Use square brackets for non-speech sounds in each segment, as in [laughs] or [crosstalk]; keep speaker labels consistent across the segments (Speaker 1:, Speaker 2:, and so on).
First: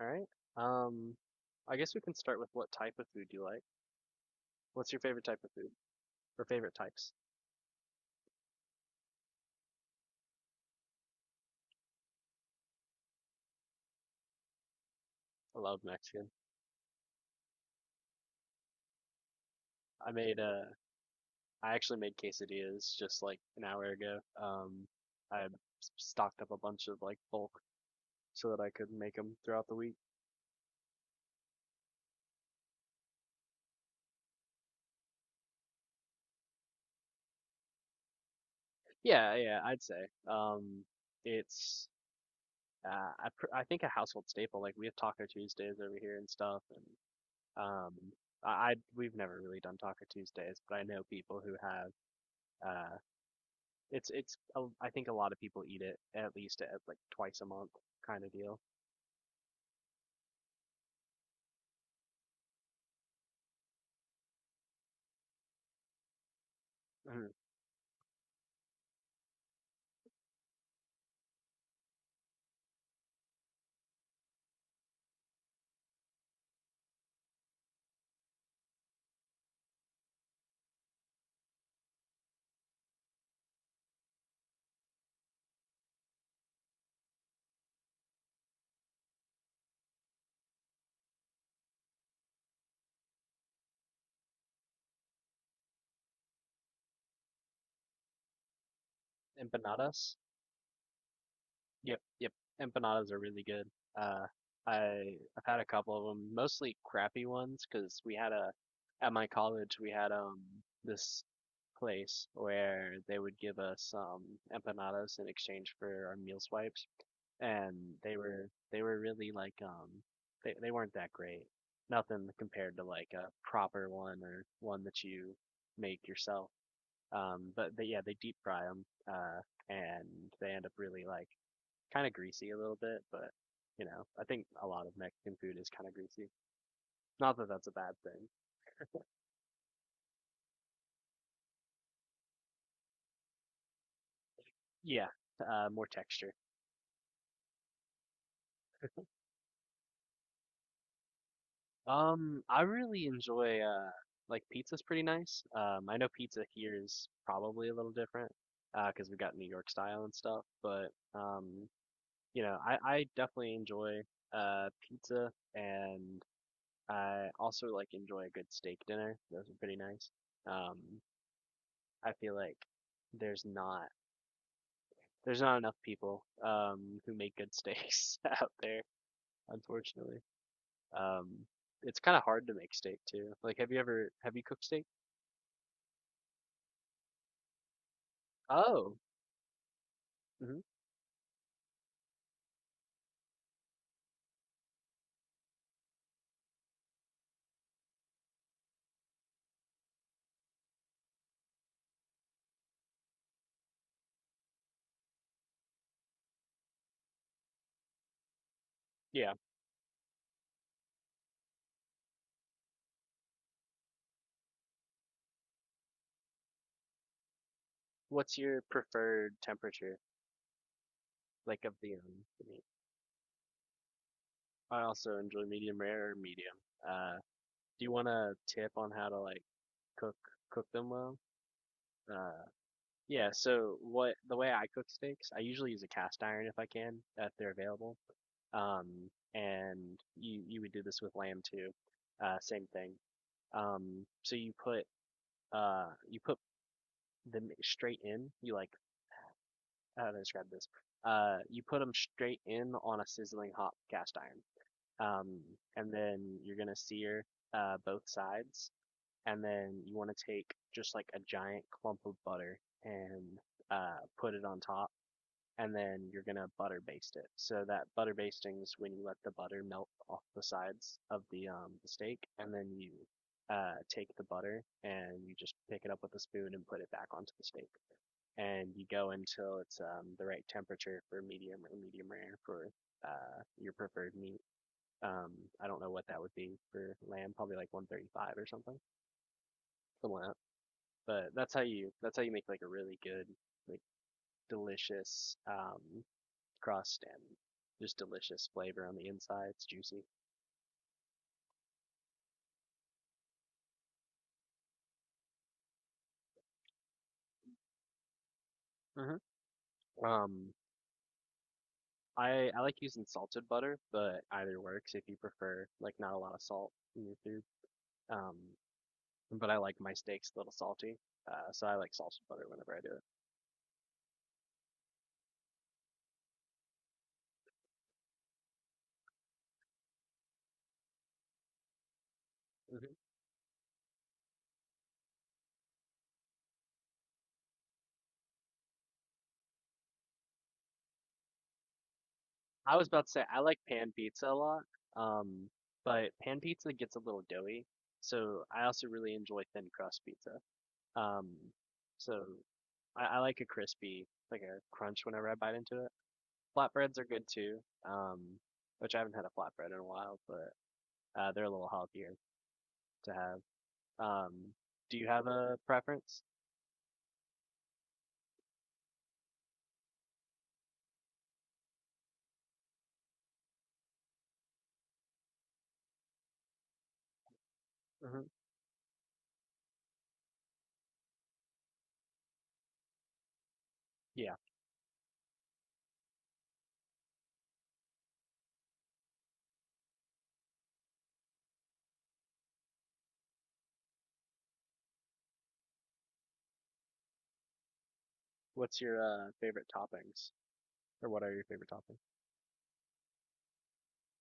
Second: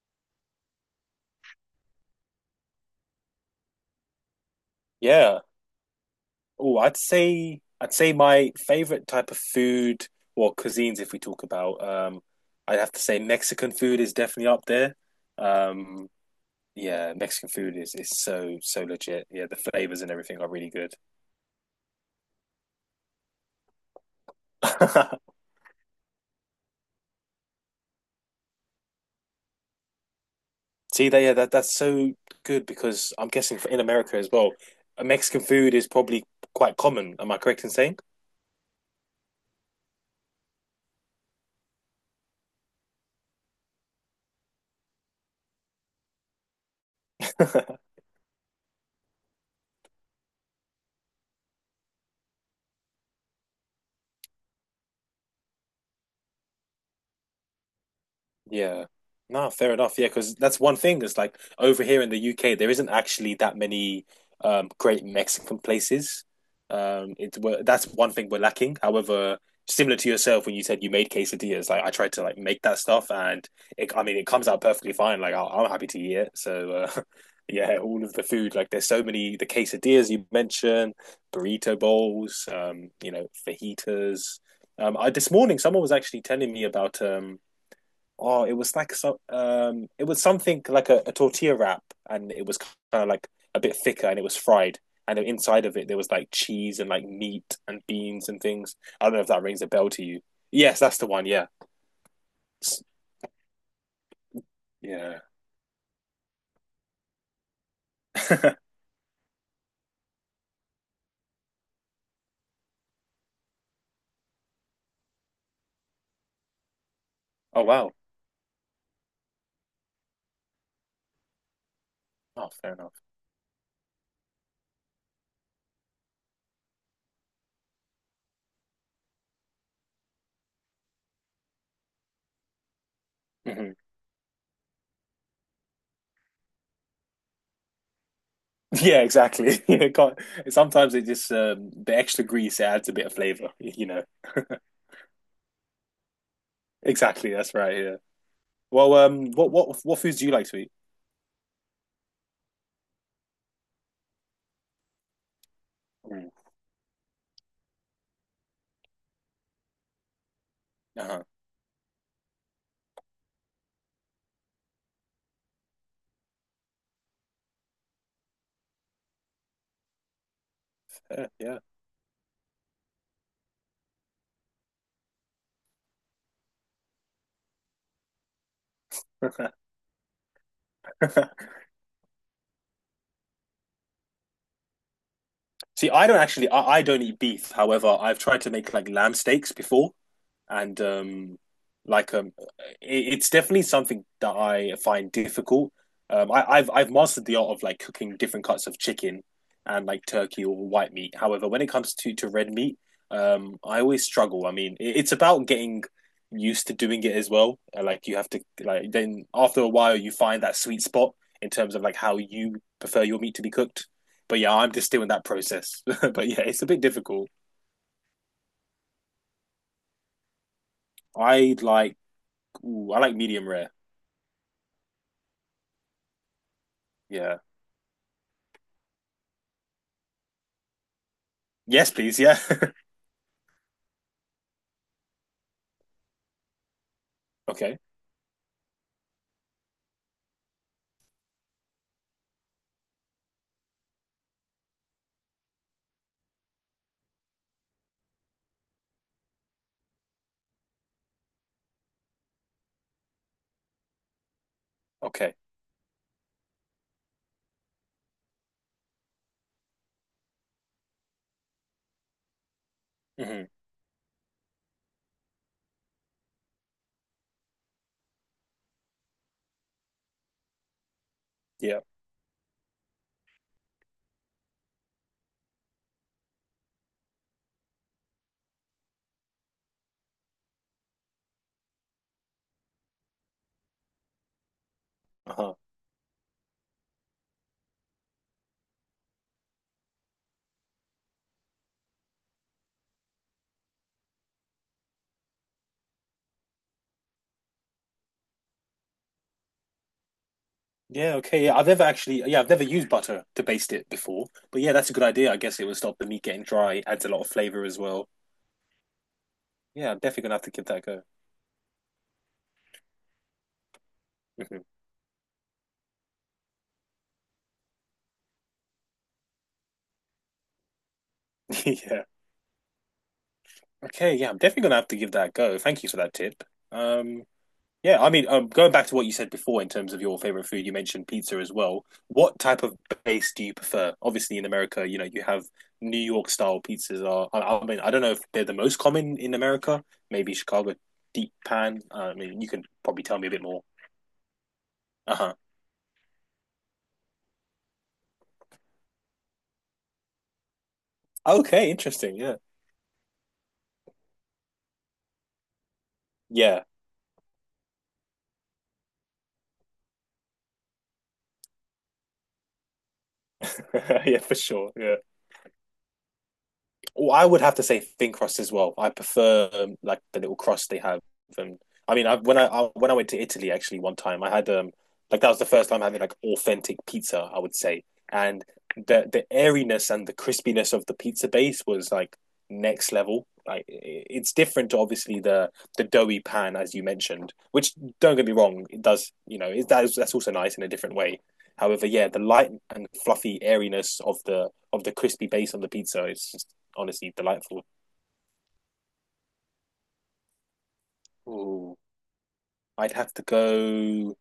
Speaker 1: All right. Um, I guess we can start with what type of food you like. What's your favorite
Speaker 2: Yeah.
Speaker 1: type of food or favorite
Speaker 2: Oh, I'd
Speaker 1: types?
Speaker 2: say I'd say my favorite type of food or cuisines, if we talk about, I'd have to say Mexican food is definitely up there.
Speaker 1: I love
Speaker 2: Um,
Speaker 1: Mexican.
Speaker 2: yeah, Mexican food is so so legit. Yeah, the flavors
Speaker 1: I
Speaker 2: and
Speaker 1: made
Speaker 2: everything are really good.
Speaker 1: I actually made quesadillas just like an hour ago.
Speaker 2: [laughs]
Speaker 1: I stocked up a bunch of like bulk so that I could make them throughout the week.
Speaker 2: See that? Yeah, that's so good because I'm guessing for in America as well, Mexican food is probably quite common. Am I correct in saying?
Speaker 1: Yeah, yeah, I'd say. It's I pr I think a household staple. Like we have Taco Tuesdays over here and stuff, and
Speaker 2: [laughs]
Speaker 1: um, I, we've never really done Taco Tuesdays, but I know people who have. uh. It's I think a lot of people eat it at least at like twice a month kind of deal.
Speaker 2: Yeah. No, fair enough. Yeah, because that's one thing. It's like over here in the UK, there isn't actually that many great Mexican places.
Speaker 1: Mhm.
Speaker 2: That's one thing we're lacking. However, similar to yourself when you said you made quesadillas, like I tried to like make that stuff, and it, I mean, it comes out perfectly fine. Like I'm happy to eat it. So [laughs] yeah, all of the food, like there's so many the quesadillas you mentioned, burrito bowls, you know, fajitas. I this morning someone was actually telling me about oh, it was like some it was something like a tortilla wrap, and it was kind of like a bit thicker, and it was fried. And inside of it, there was like cheese and like meat and beans and things. I don't know if that rings a bell
Speaker 1: Empanadas?
Speaker 2: to you. Yes, that's the one. Yeah,
Speaker 1: Yep, yep. Empanadas are really good. Uh, I
Speaker 2: yeah.
Speaker 1: I've had a couple of them, mostly crappy ones, because we had a
Speaker 2: [laughs]
Speaker 1: at my college we had this place where they would give us empanadas in exchange for our meal swipes,
Speaker 2: Oh
Speaker 1: and
Speaker 2: wow.
Speaker 1: they were really like they weren't that great. Nothing
Speaker 2: Oh, fair
Speaker 1: compared to
Speaker 2: enough.
Speaker 1: like a proper one or one that you make yourself. But they, yeah, they deep fry them, and they end up really like kind of greasy a little bit, but
Speaker 2: hmm
Speaker 1: you know, I think a lot of Mexican food is kind of greasy. Not that that's a bad thing.
Speaker 2: Yeah, exactly. [laughs] It can't, sometimes it just the extra grease it adds a bit of flavor. [laughs]
Speaker 1: Yeah, more texture.
Speaker 2: Exactly. That's right. Yeah. Well, what foods do you like to eat?
Speaker 1: I really enjoy like pizza's pretty nice. I know
Speaker 2: Mm.
Speaker 1: pizza here is probably a little different because we got New York style and stuff, but
Speaker 2: Uh-huh.
Speaker 1: um, you know, I definitely enjoy pizza and I also like enjoy a good steak dinner. Those are pretty nice. Um,
Speaker 2: Yeah.
Speaker 1: I feel like there's not there's not enough people who make good [laughs] steaks out there, unfortunately.
Speaker 2: Yeah.
Speaker 1: Um,
Speaker 2: [laughs]
Speaker 1: it's kind of hard to make steak too. Like, have you cooked steak?
Speaker 2: See, I don't actually, I don't eat beef. However, I've tried to make like
Speaker 1: Oh,
Speaker 2: lamb steaks before,
Speaker 1: hmm
Speaker 2: and like um, it, it's definitely something that I find difficult. I've mastered the art of like cooking different cuts of chicken and like turkey or white meat. However, when it comes to red meat, I always struggle. I mean, it, it's about getting used to doing it as well. Like you have to like then
Speaker 1: yeah.
Speaker 2: after a while you find that sweet spot in terms of like how you prefer your meat to be cooked. But yeah, I'm just still in that process. [laughs] But yeah, it's a bit difficult.
Speaker 1: What's your preferred temperature,
Speaker 2: I
Speaker 1: like of
Speaker 2: like
Speaker 1: the meat?
Speaker 2: ooh, I like medium rare.
Speaker 1: I also enjoy medium rare or medium. Uh,
Speaker 2: Yeah,
Speaker 1: do you want a tip on how to like cook cook them well?
Speaker 2: yes, please. Yeah.
Speaker 1: Uh,
Speaker 2: [laughs]
Speaker 1: yeah. So what the way I cook steaks, I usually use a cast iron if I can, if they're
Speaker 2: Okay.
Speaker 1: available. um, and you would do this with lamb too. Same thing. So you put them straight in. You like how do I describe this? You put them straight in on a sizzling hot cast iron.
Speaker 2: Okay.
Speaker 1: Um, and then you're gonna sear both sides, and then you want to take just like a giant clump of butter and
Speaker 2: hmm
Speaker 1: put it on top and then you're gonna butter baste it. So that butter basting is when you let the butter melt off the sides of
Speaker 2: Yeah.
Speaker 1: the steak, and then you take the butter and you just pick it up with a spoon and put it back onto the steak, and you go until it's the right temperature for medium or medium rare for your preferred meat. Um,
Speaker 2: Uh-huh.
Speaker 1: I don't know what that would be for lamb, probably like 135 or something, something like that. But that's how you make like a really good, like delicious crust and just delicious flavor on the inside. It's juicy.
Speaker 2: Yeah. Okay. Yeah. I've never actually. Yeah. I've never used butter to baste it before. But yeah, that's a good idea. I guess it would stop the meat getting dry. Adds a lot of flavor as well.
Speaker 1: Mhm.
Speaker 2: Yeah. I'm definitely gonna have to
Speaker 1: Um,
Speaker 2: give that a go.
Speaker 1: I like using salted butter, but either
Speaker 2: hmm
Speaker 1: works if you prefer like not a lot of salt in your food. Um, but I like my steaks a little salty,
Speaker 2: [laughs]
Speaker 1: so I like
Speaker 2: Yeah.
Speaker 1: salted butter whenever I do it.
Speaker 2: Okay. Yeah. I'm definitely gonna have to give that a go. Thank you for that tip. Um. Yeah, I mean, going back to what you said before in terms of your favorite food, you mentioned pizza as well. What type of
Speaker 1: Mm-hmm.
Speaker 2: base do you prefer? Obviously, in America, you know, you have New York style pizzas are, I mean, I don't know if they're the most common in America, maybe Chicago deep pan. I mean, you can
Speaker 1: I was
Speaker 2: probably
Speaker 1: about to
Speaker 2: tell
Speaker 1: say
Speaker 2: me a
Speaker 1: I
Speaker 2: bit
Speaker 1: like
Speaker 2: more.
Speaker 1: pan pizza a lot,
Speaker 2: Uh-huh.
Speaker 1: um, but pan pizza gets a little doughy, so I also really enjoy thin crust pizza. Um,
Speaker 2: Okay, interesting.
Speaker 1: so
Speaker 2: Yeah.
Speaker 1: I like a crispy, like a crunch whenever I bite into it.
Speaker 2: Yeah.
Speaker 1: Flatbreads are good too, um, which I haven't had a flatbread in a while, but they're a little healthier to have.
Speaker 2: [laughs] Yeah,
Speaker 1: Um,
Speaker 2: for sure. Yeah.
Speaker 1: do you have a preference?
Speaker 2: Well, I would have to say thin crust as well. I prefer like the little crust they have. And I mean, I when I went to Italy actually one time, I had like that was the first time having like authentic pizza, I would say,
Speaker 1: Hmm.
Speaker 2: and the airiness and the crispiness of the pizza base was like next level. Like it's
Speaker 1: Yeah.
Speaker 2: different to obviously the doughy pan as you mentioned, which don't get me wrong, it does you know it, that is, that's also nice in a different way. However, yeah, the light and fluffy airiness of the crispy base on the pizza is just honestly delightful.
Speaker 1: What's your favorite toppings, or what are your favorite
Speaker 2: Ooh,
Speaker 1: toppings?
Speaker 2: I'd have to go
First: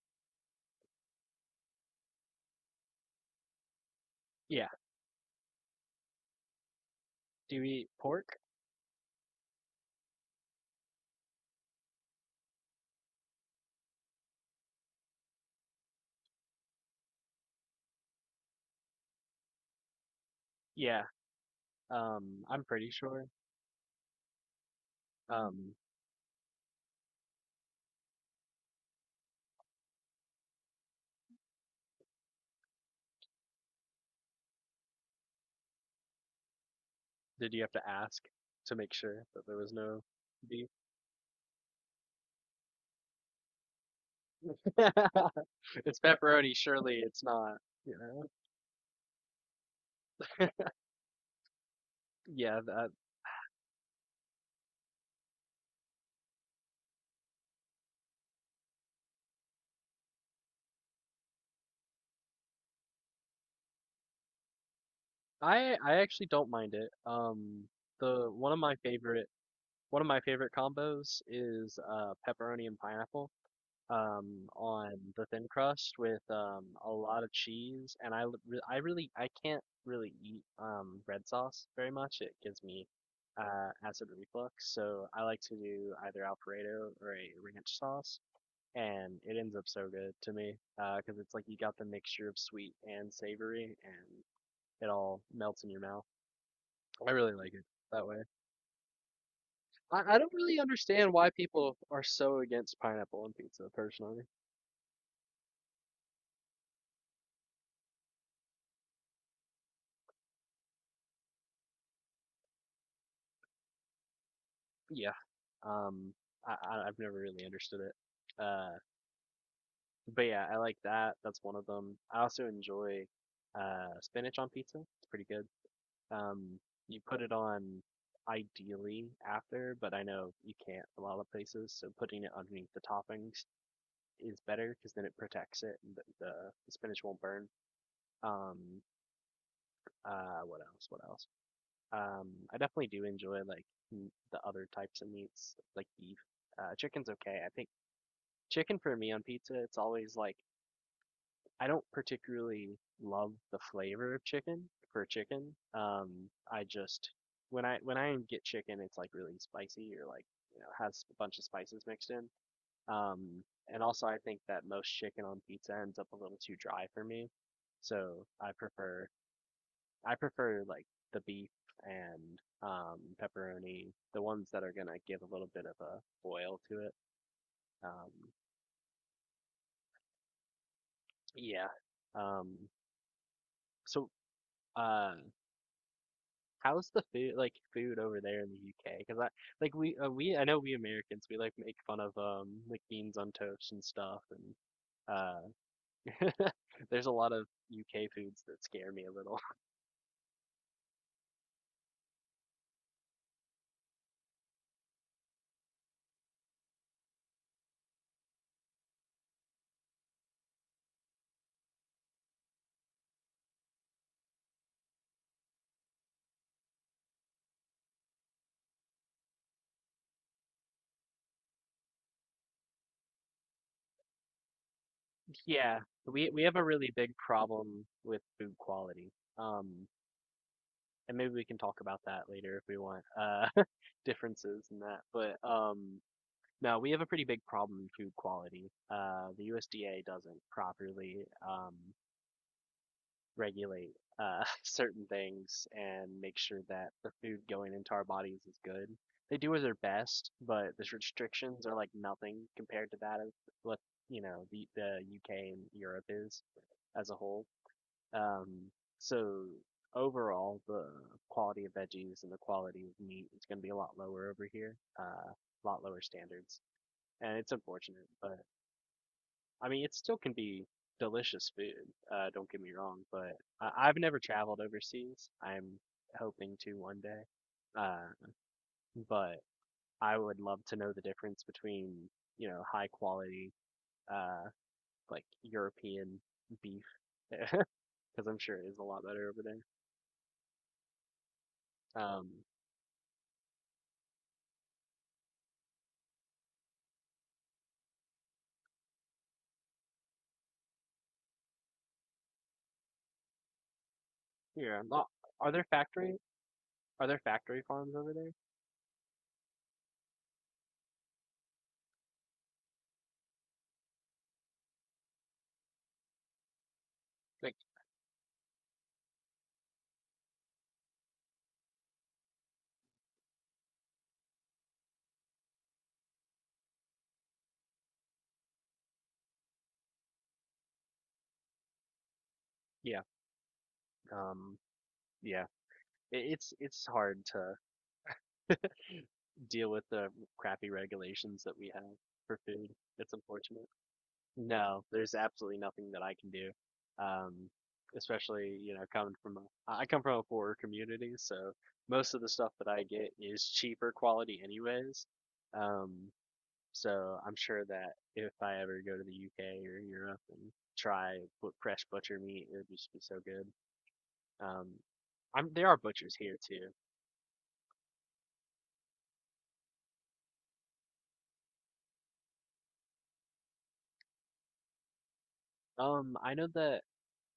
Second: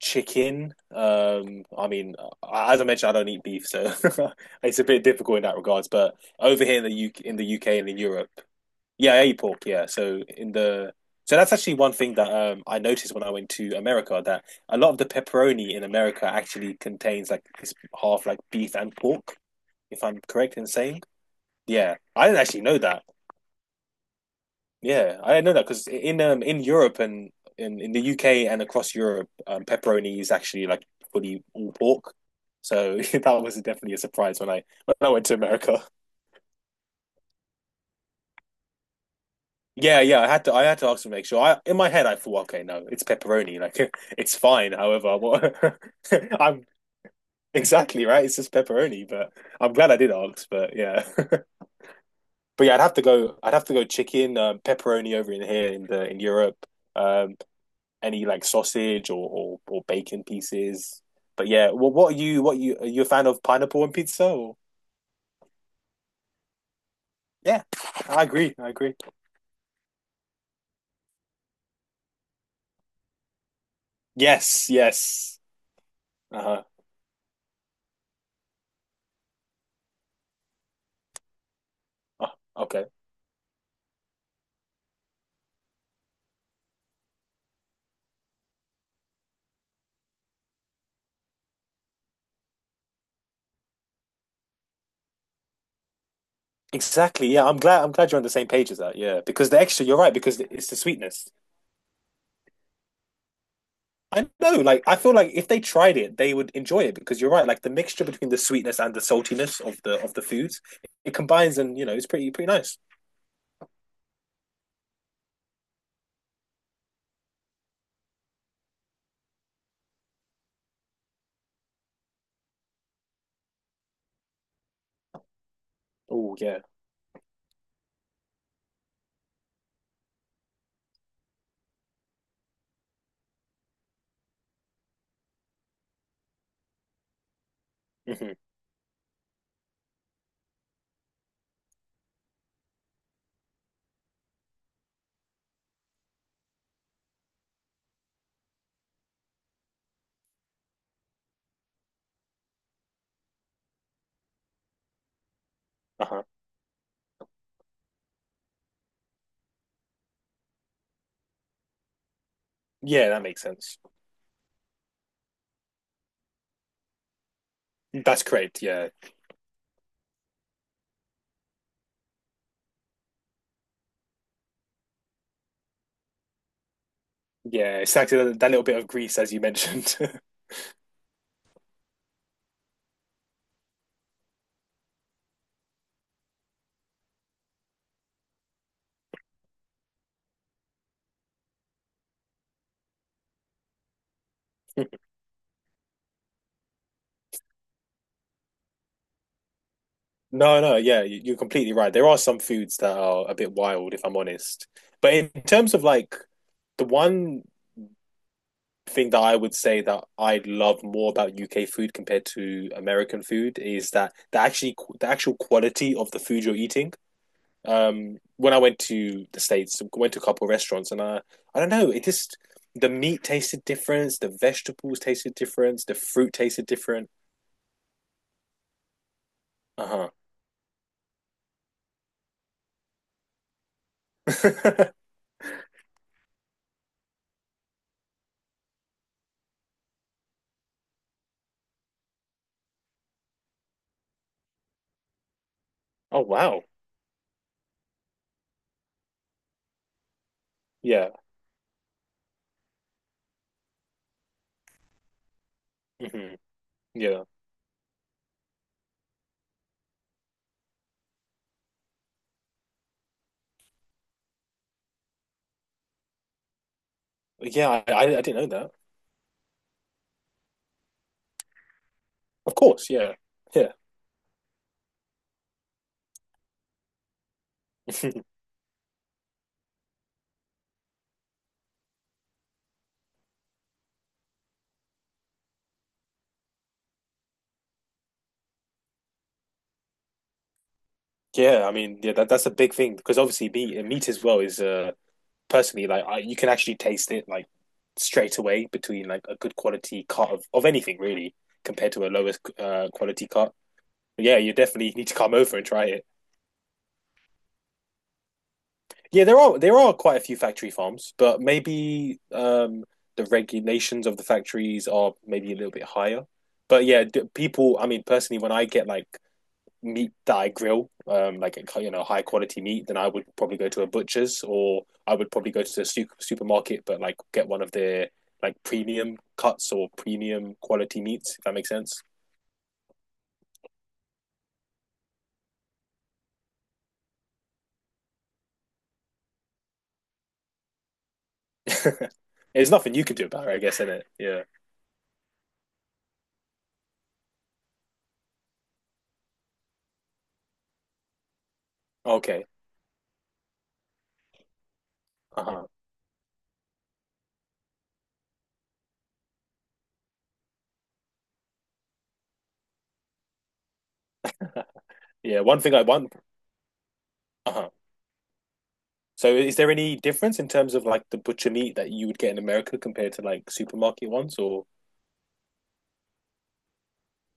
Speaker 2: chicken. I mean, as I mentioned, I don't eat beef, so [laughs]
Speaker 1: Yeah.
Speaker 2: it's a bit difficult in that regards. But over here in the UK, in the
Speaker 1: Do you
Speaker 2: UK and
Speaker 1: eat
Speaker 2: in Europe,
Speaker 1: pork?
Speaker 2: yeah, I eat pork. Yeah, so in the so that's actually one thing that I noticed when I went to America that a lot of the pepperoni in America actually contains like this half like beef and pork, if I'm correct in saying.
Speaker 1: Yeah.
Speaker 2: Yeah, I didn't actually
Speaker 1: I'm
Speaker 2: know
Speaker 1: pretty
Speaker 2: that.
Speaker 1: sure.
Speaker 2: Yeah, I know that
Speaker 1: Um,
Speaker 2: because in Europe and in the UK and across Europe, pepperoni is actually like fully all pork. So [laughs] that was definitely a surprise when I went to America.
Speaker 1: did you have to ask to make sure that there was
Speaker 2: Yeah,
Speaker 1: no
Speaker 2: yeah, I
Speaker 1: beef?
Speaker 2: had to ask to make sure. I in my head I thought, okay, no, it's pepperoni, like [laughs] it's fine. However,
Speaker 1: [laughs]
Speaker 2: what
Speaker 1: It's
Speaker 2: [laughs]
Speaker 1: pepperoni,
Speaker 2: I'm
Speaker 1: surely it's not, you
Speaker 2: exactly
Speaker 1: know?
Speaker 2: right. It's just pepperoni, but I'm glad I did ask. But yeah, [laughs]
Speaker 1: Yeah,
Speaker 2: but yeah,
Speaker 1: that
Speaker 2: I'd have to go chicken, pepperoni over in here in the in Europe. Um, any like sausage or bacon pieces. But yeah, well, what are you? What are you? Are you a fan of pineapple and pizza? Or?
Speaker 1: I actually don't mind it.
Speaker 2: Yeah,
Speaker 1: The one of
Speaker 2: I
Speaker 1: my
Speaker 2: agree.
Speaker 1: favorite One of my favorite combos is pepperoni and pineapple
Speaker 2: Yes,
Speaker 1: on the
Speaker 2: yes.
Speaker 1: thin crust with
Speaker 2: Uh-huh.
Speaker 1: a lot of cheese. And I really, I can't really eat red sauce very much. It
Speaker 2: Oh,
Speaker 1: gives
Speaker 2: okay.
Speaker 1: me acid reflux. So I like to do either Alfredo or a ranch sauce. And it ends up so good to me because it's like you got the mixture of sweet and savory and it all melts in your mouth. I
Speaker 2: Exactly.
Speaker 1: really
Speaker 2: Yeah,
Speaker 1: like it
Speaker 2: I'm
Speaker 1: that
Speaker 2: glad you're on
Speaker 1: way.
Speaker 2: the same page as that. Yeah, because the extra, you're right.
Speaker 1: I don't
Speaker 2: Because
Speaker 1: really
Speaker 2: it's the
Speaker 1: understand why
Speaker 2: sweetness.
Speaker 1: people are so against pineapple on pizza, personally.
Speaker 2: I know, like I feel like if they tried it, they would enjoy it because you're right, like the mixture between the sweetness and the saltiness of the foods, it combines and you know, it's pretty pretty nice.
Speaker 1: Yeah. Um, I've never really understood it. But yeah, I like that. That's one of them. I also enjoy spinach on pizza. It's pretty good.
Speaker 2: Oh
Speaker 1: Um,
Speaker 2: yeah.
Speaker 1: you put it on ideally after, but I know you can't a lot of places, so putting it underneath the toppings is better because then it protects it and the spinach won't burn.
Speaker 2: hmm
Speaker 1: Um, what else? What else? I definitely do enjoy like the other types of meats, like beef. Chicken's okay. I think chicken for me on pizza, it's always like I don't particularly love the flavor of chicken for chicken.
Speaker 2: Uh-huh.
Speaker 1: I just when I get chicken, it's like really spicy or like you know has a bunch of spices mixed in.
Speaker 2: Yeah, that makes
Speaker 1: Um,
Speaker 2: sense.
Speaker 1: and also I think that most chicken on pizza ends up a little too dry for me,
Speaker 2: That's
Speaker 1: so
Speaker 2: correct. Yeah.
Speaker 1: I prefer like the beef and pepperoni, the ones that are gonna give a little bit of a boil to it.
Speaker 2: Yeah,
Speaker 1: Um,
Speaker 2: exactly that, that little bit of grease as you mentioned. [laughs]
Speaker 1: yeah. Um, so, uh, how's the food like food over there in the UK? Because I like we I know we Americans we like make fun of like beans on toast and stuff and uh [laughs] there's a lot of UK foods that scare me a little.
Speaker 2: No, no, yeah, you're completely right. There are some foods that are a bit wild, if I'm honest. But in terms of like the one thing that I would say that I love more about UK food compared to American food is that the actually the actual quality of the food you're eating. When I went to the States, went to a couple of restaurants, and I don't know, it just the meat tasted different, the vegetables tasted
Speaker 1: Yeah,
Speaker 2: different, the fruit
Speaker 1: we have a
Speaker 2: tasted
Speaker 1: really
Speaker 2: different.
Speaker 1: big problem with food quality. Um,
Speaker 2: Uh-huh.
Speaker 1: and maybe we can talk about that later if we want [laughs] differences in that
Speaker 2: [laughs]
Speaker 1: but no we have a pretty big problem in food quality the USDA doesn't properly um regulate [laughs] certain things and
Speaker 2: Oh
Speaker 1: make sure
Speaker 2: wow.
Speaker 1: that the food going into our bodies is good. They do their best but the
Speaker 2: Yeah.
Speaker 1: restrictions are like nothing compared to that of what you know the UK and Europe
Speaker 2: hmm
Speaker 1: is as a
Speaker 2: Yeah.
Speaker 1: whole. um, so overall, the quality of veggies and the quality of meat is going to be a lot lower over here, a lot lower standards, and it's
Speaker 2: Yeah,
Speaker 1: unfortunate.
Speaker 2: I didn't
Speaker 1: But
Speaker 2: know that.
Speaker 1: I mean, it still can be delicious food. Don't
Speaker 2: Of
Speaker 1: get me
Speaker 2: course,
Speaker 1: wrong,
Speaker 2: yeah,
Speaker 1: but
Speaker 2: yeah,
Speaker 1: I've never traveled overseas. I'm hoping to one day. Uh,
Speaker 2: [laughs]
Speaker 1: but I would love to know the difference between, you know, high quality, uh, like European beef, [laughs] because I'm sure it is a lot better over there.
Speaker 2: yeah. I mean, yeah, that
Speaker 1: Um,
Speaker 2: that's a big thing because obviously meat as well is personally like I, you can actually taste it like straight away between like a good quality cut of anything really compared to a lowest quality cut. Yeah, you
Speaker 1: Yeah.
Speaker 2: definitely need to come
Speaker 1: Are
Speaker 2: over
Speaker 1: there
Speaker 2: and try it.
Speaker 1: factory are there factory farms over there?
Speaker 2: Yeah, there are quite a few factory farms, but maybe the regulations of the factories are maybe a little bit higher. But yeah,
Speaker 1: Like
Speaker 2: people. I mean, personally, when I get like meat that I grill, like you know, high quality meat, then I would probably go to a butcher's or I would probably go to the supermarket, but like get one of their like premium cuts or premium quality meats. If that makes sense.
Speaker 1: yeah. Um yeah. It's hard to deal with the crappy regulations that we have
Speaker 2: [laughs]
Speaker 1: for
Speaker 2: There's
Speaker 1: food.
Speaker 2: nothing you
Speaker 1: It's
Speaker 2: can do about it, I
Speaker 1: unfortunate.
Speaker 2: guess, isn't it. Yeah.
Speaker 1: No, there's absolutely nothing that I can do. Um, especially, you know, I come from a poorer community, so most of the
Speaker 2: Okay.
Speaker 1: stuff that I get is cheaper quality anyways.
Speaker 2: Uh huh.
Speaker 1: Um, So I'm sure that if I ever go to the UK or Europe and try fresh butcher meat, it would just be so good. Um,
Speaker 2: Yeah.
Speaker 1: I'm
Speaker 2: One
Speaker 1: there
Speaker 2: thing
Speaker 1: are
Speaker 2: I want.
Speaker 1: butchers here too.
Speaker 2: Uh huh. So, is there any difference in terms of like the butcher meat that you would get in America compared to like supermarket ones? Or
Speaker 1: I know that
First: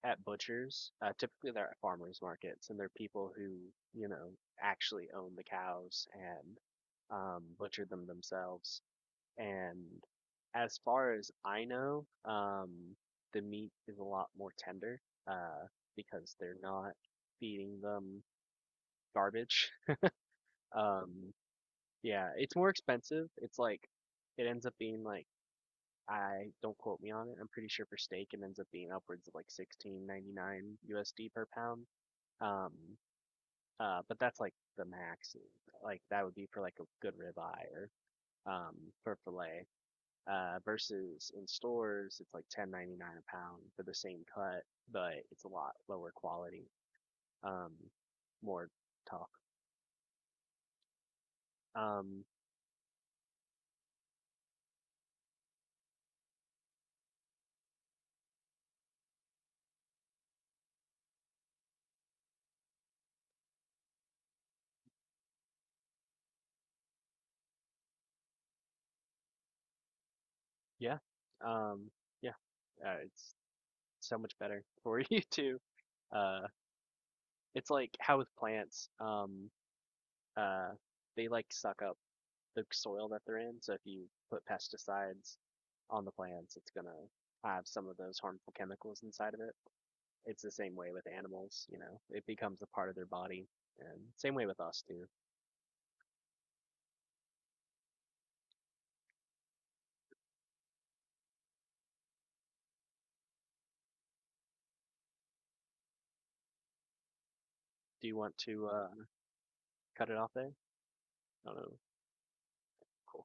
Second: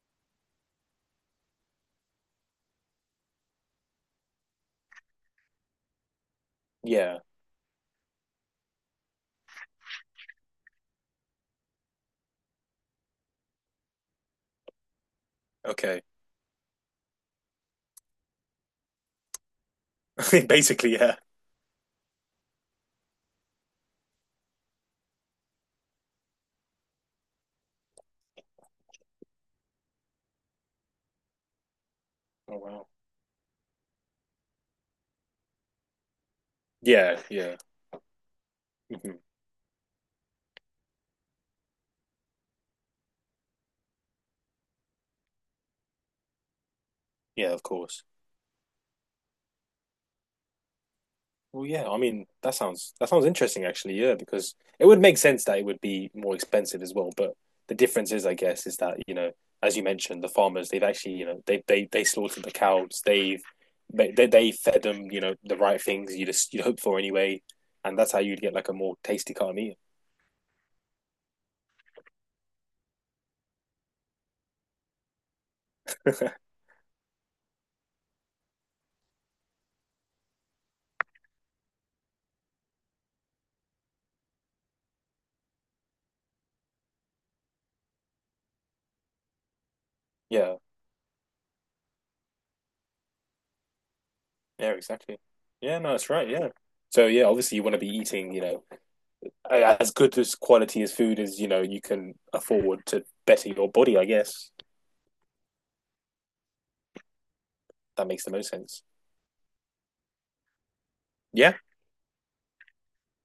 Speaker 1: at butchers, typically they're at farmers markets, and they're people who, you know, actually own the cows and
Speaker 2: yeah.
Speaker 1: butcher them themselves. And as far as I know, the meat is a lot more tender, uh,
Speaker 2: Okay.
Speaker 1: because they're not feeding them garbage.
Speaker 2: [laughs] Basically, yeah.
Speaker 1: Um, yeah, it's more expensive. It's like it ends up being like I don't quote me on it. I'm pretty sure for steak it ends up being upwards of like 16.99 USD per pound.
Speaker 2: Oh
Speaker 1: Um,
Speaker 2: wow.
Speaker 1: but that's like the max. Like that would be for like a good
Speaker 2: Yeah. Yeah.
Speaker 1: ribeye or um for
Speaker 2: hmm
Speaker 1: fillet. Versus in stores it's like 10.99 a pound for the same cut, but it's a lot lower quality.
Speaker 2: Yeah. Of
Speaker 1: Um,
Speaker 2: course.
Speaker 1: more talk.
Speaker 2: Well, yeah, I
Speaker 1: Um,
Speaker 2: mean, that sounds interesting actually, yeah, because it would make sense that it would be more expensive as well. But the difference is, I guess, is that, you know, as you mentioned, the farmers, they've actually, you know, they slaughtered the cows, they've they fed them, you know, the right things you just you'd hope for anyway, and that's how you'd get like a more tasty cut of meat.
Speaker 1: yeah. Um, yeah it's so much better [laughs] for you too. Uh, it's like how with plants, uh, they like suck up the soil that they're in. So if you put pesticides on the plants, it's gonna have some of those harmful chemicals inside of it. It's the
Speaker 2: Yeah,
Speaker 1: same way with animals. You know, it becomes a part of their body, and same way with
Speaker 2: yeah,
Speaker 1: us too.
Speaker 2: exactly. Yeah, no, that's right, yeah. So yeah, obviously you want to be eating, you know, as good as quality as food as, you know, you can afford to better your body, I guess.
Speaker 1: Do
Speaker 2: That
Speaker 1: you
Speaker 2: makes the
Speaker 1: want
Speaker 2: most
Speaker 1: to
Speaker 2: sense.
Speaker 1: cut it off there? I
Speaker 2: Yeah.
Speaker 1: don't know. Cool.